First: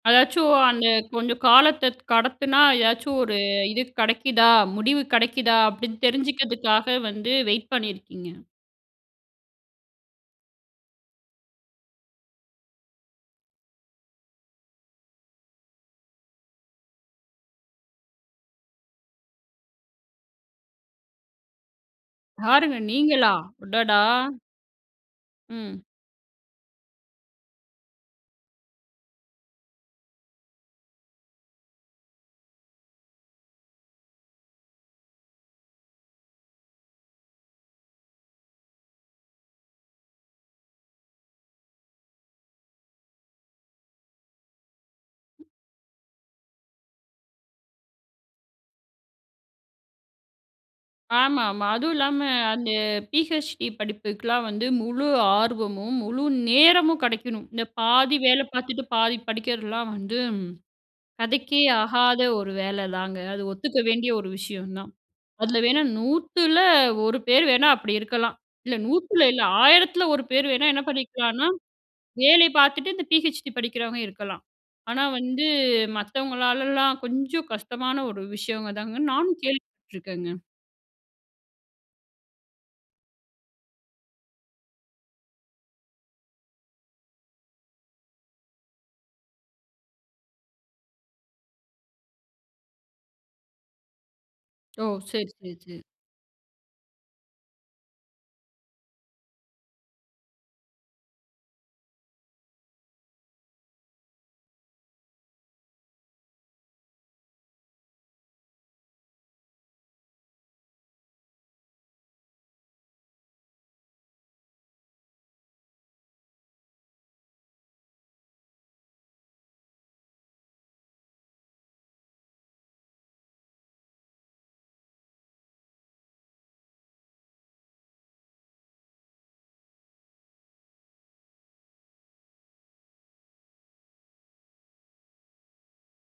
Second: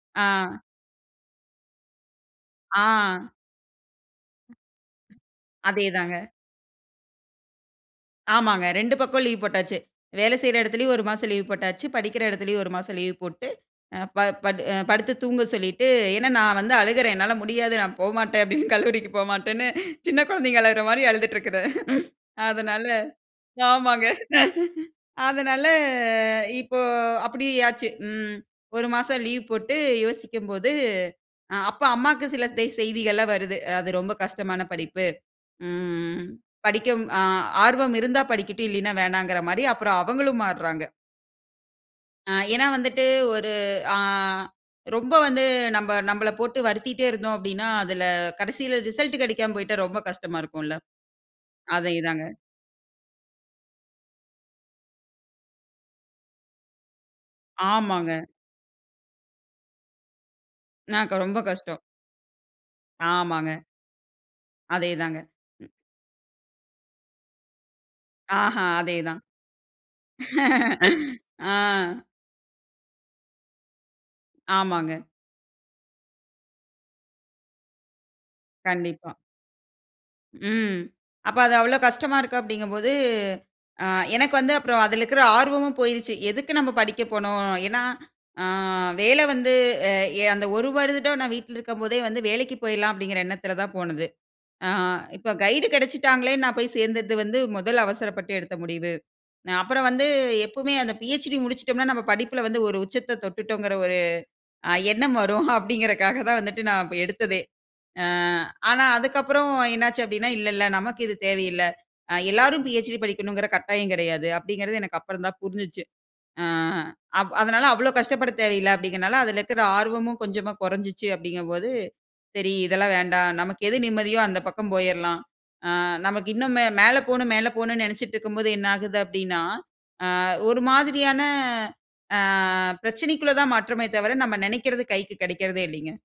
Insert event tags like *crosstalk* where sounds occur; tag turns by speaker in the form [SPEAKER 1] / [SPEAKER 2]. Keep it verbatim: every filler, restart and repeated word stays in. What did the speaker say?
[SPEAKER 1] அதாச்சும்
[SPEAKER 2] ஆ.
[SPEAKER 1] அந்த கொஞ்சம் காலத்த கடத்துனா ஏதாச்சும்
[SPEAKER 2] ஆ.
[SPEAKER 1] ஒரு இது கிடைக்குதா, முடிவு கிடைக்குதா அப்டின்னு
[SPEAKER 2] அதேதாங்க.
[SPEAKER 1] தெரிஞ்சுக்கிறதுக்காக வந்து வெயிட் பண்ணியிருக்கீங்க?
[SPEAKER 2] ஆமாங்க. ரெண்டு பக்கம் லீவ் போட்டாச்சு. வேல செய்ற இடத்துலேயும் ஒரு மாசம் லீவ் போட்டாச்சு, படிக்கிற இடத்துலேயும் ஒரு மாசம் லீவு போட்டு. அ ப படு படுத்து தூங்கச் சொல்லிட்டு. ஏனா, நான் வந்து அழுகுறேன் என்னால முடியாது நான் போமாட்டேன் அப்டின்னு கல்லூரிக்கு போமாட்டேன்னு சின்ன குழந்தைங்க அழகுற மாரி அழுதுட்டு இருக்குது.
[SPEAKER 1] யாருங்க?
[SPEAKER 2] அதனால,
[SPEAKER 1] நீங்களா? அடடா!
[SPEAKER 2] ஆமாங்க. அதுனால
[SPEAKER 1] ம்.
[SPEAKER 2] இப்போ அப்டி ஆச்சு. ம் ஒரு மாசம் லீவ் போட்டு யோசிக்கும் போது அ அப்ப அம்மாக்கு சில தே செய்திகள்லாம் வருது. அது ரொம்ப கஷ்டமான படிப்பு. ம். படிக்கும் ஆ ஆர்வம் இருந்தா படிக்கட்டும், இல்லீன்னா வேணாங்கற மாரி அப்புறம் அவங்களும் மாறுறாங்க. ஆ ஏனா, வந்துட்டு ஒரு அ ரொம்ப வந்து நம்ப நம்மள போட்டு வருத்திட்டே இருந்தோம் அப்டின்னா, அதில கடைசியில ரிசல்ட் கிடைக்காம போயிட்டா ரொம்ப கஷ்டமா இருக்கும் இல்ல?
[SPEAKER 1] ஆமாமா, அதும் இல்லாம
[SPEAKER 2] அதேதாங்க.
[SPEAKER 1] அந்த பி.எச்.டி படிப்புக்கெல்லாம் வந்து முழு ஆர்வமும், முழு நேரமும் கெடைக்கணும். இந்த
[SPEAKER 2] ஆமாங்க.
[SPEAKER 1] பாதி வேலை பார்த்துட்டு பாதி படிக்கிறதுலாம் வந்து,
[SPEAKER 2] நாக்க ரொம்ப
[SPEAKER 1] கதைக்கே
[SPEAKER 2] கஷ்டம்.
[SPEAKER 1] ஆகாத ஒரு வேல தாங்க. அது
[SPEAKER 2] ஆமாங்க.
[SPEAKER 1] ஒத்துக்க வேண்டிய ஒரு விஷயம் தான்.
[SPEAKER 2] அதேதாங்க.
[SPEAKER 1] அதில வேணா நூத்துல ஒரு பேர் வேணா அப்டிருக்கலாம்.
[SPEAKER 2] ஆஹா,
[SPEAKER 1] இல்ல
[SPEAKER 2] அதே தான்.
[SPEAKER 1] நூத்துல இல்ல ஆயிரத்துல ஒரு பேர் வேணா என்ன
[SPEAKER 2] *laughs*
[SPEAKER 1] பண்ணிக்கலான்னா,
[SPEAKER 2] ஆ.
[SPEAKER 1] வேலை பார்த்துட்டு இந்த பி.ஹெச்.டி படிக்கிறவங்க இருக்கலாம்.
[SPEAKER 2] ஆமாங்க.
[SPEAKER 1] ஆனா வந்து மத்தவங்களாலலாம் கொஞ்சம் கஷ்டமான ஒரு விஷயங்க தாங்க.
[SPEAKER 2] கண்டிப்பா.
[SPEAKER 1] நானும் கேள்விப்பட்டுருக்கேங்க.
[SPEAKER 2] ம். அப்ப அது அவ்வளோ கஷ்டமா இருக்க அப்படிங்கும் போது, அ எனக்கு வந்து அப்பறம் அதில இருக்க ஆர்வமும் போயிருச்சு. எதுக்கு நம்ம படிக்க போணும்? ஏனா, ஆ வேல வந்து அ அந்த ஒரு வருடம் நான் வீட்ல இருக்கும் போதே வந்து வேலைக்கு போயிடலாம் அப்டிங்கிற எண்ணத்தில தான் போனது. ஆ
[SPEAKER 1] ஓ! சரி,
[SPEAKER 2] இப்ப
[SPEAKER 1] சரி,
[SPEAKER 2] கைடு
[SPEAKER 1] சரி.
[SPEAKER 2] கெடைச்சுட்டாங்கலே நான் போய் சேர்ந்தது வந்து முதல அவசரப்பட்டு எடுத்த முடிவு. நா அப்புறம் வந்து எப்போமே அந்த பிஎச்டி முடிச்சுட்டோம்ன்னா, நம்ம படிப்புல வந்து ஒரு உச்சத்த தொட்டுட்டோங்கற ஒரு அ எண்ணம் வரும் அப்டிங்கறகாக தான் வந்துட்டு நான் எடுத்ததே. ஆ ஆனா, அதுக்கு அப்புறம் என்ன ஆச்சு அப்டின்னா, இல்ல, இல்ல நமக்கு இது தேவையில்ல. அ எல்லோரும் பிஎச்டி படிக்கணும்ங்குற கட்டாயம் கிடையாது. அப்டிங்குறது எனக்கு அப்புறம் தான் புரிஞ்சுச்சு. அ அப் அதனால அவ்வளோ கஷ்டப்படத் தேவையில்ல அப்டிங்கிறனால அதில இருக்கற ஆர்வமும் கொஞ்சமா கொறஞ்சுச்சு அப்டிங்கும் போது. சரி, இதெல்லாம் வேண்டாம், நமக்கு எது நிம்மதியோ அந்த பக்கம் போயரலாம். ஆ நமக்கு இன்னும் மே மேல போணும் மேல போணும்ன்னு நெனைச்சுட்டுருக்கும்போது என்ன ஆகுது? அப்டின்னா, அ ஒரு மாதிரியான ஆ பிரச்சனைக்குள்ள தான் மாற்றமே தவர நம்ம நெனைக்கிறது கைக்கு கிடைக்கிறதே இல்லைங்க.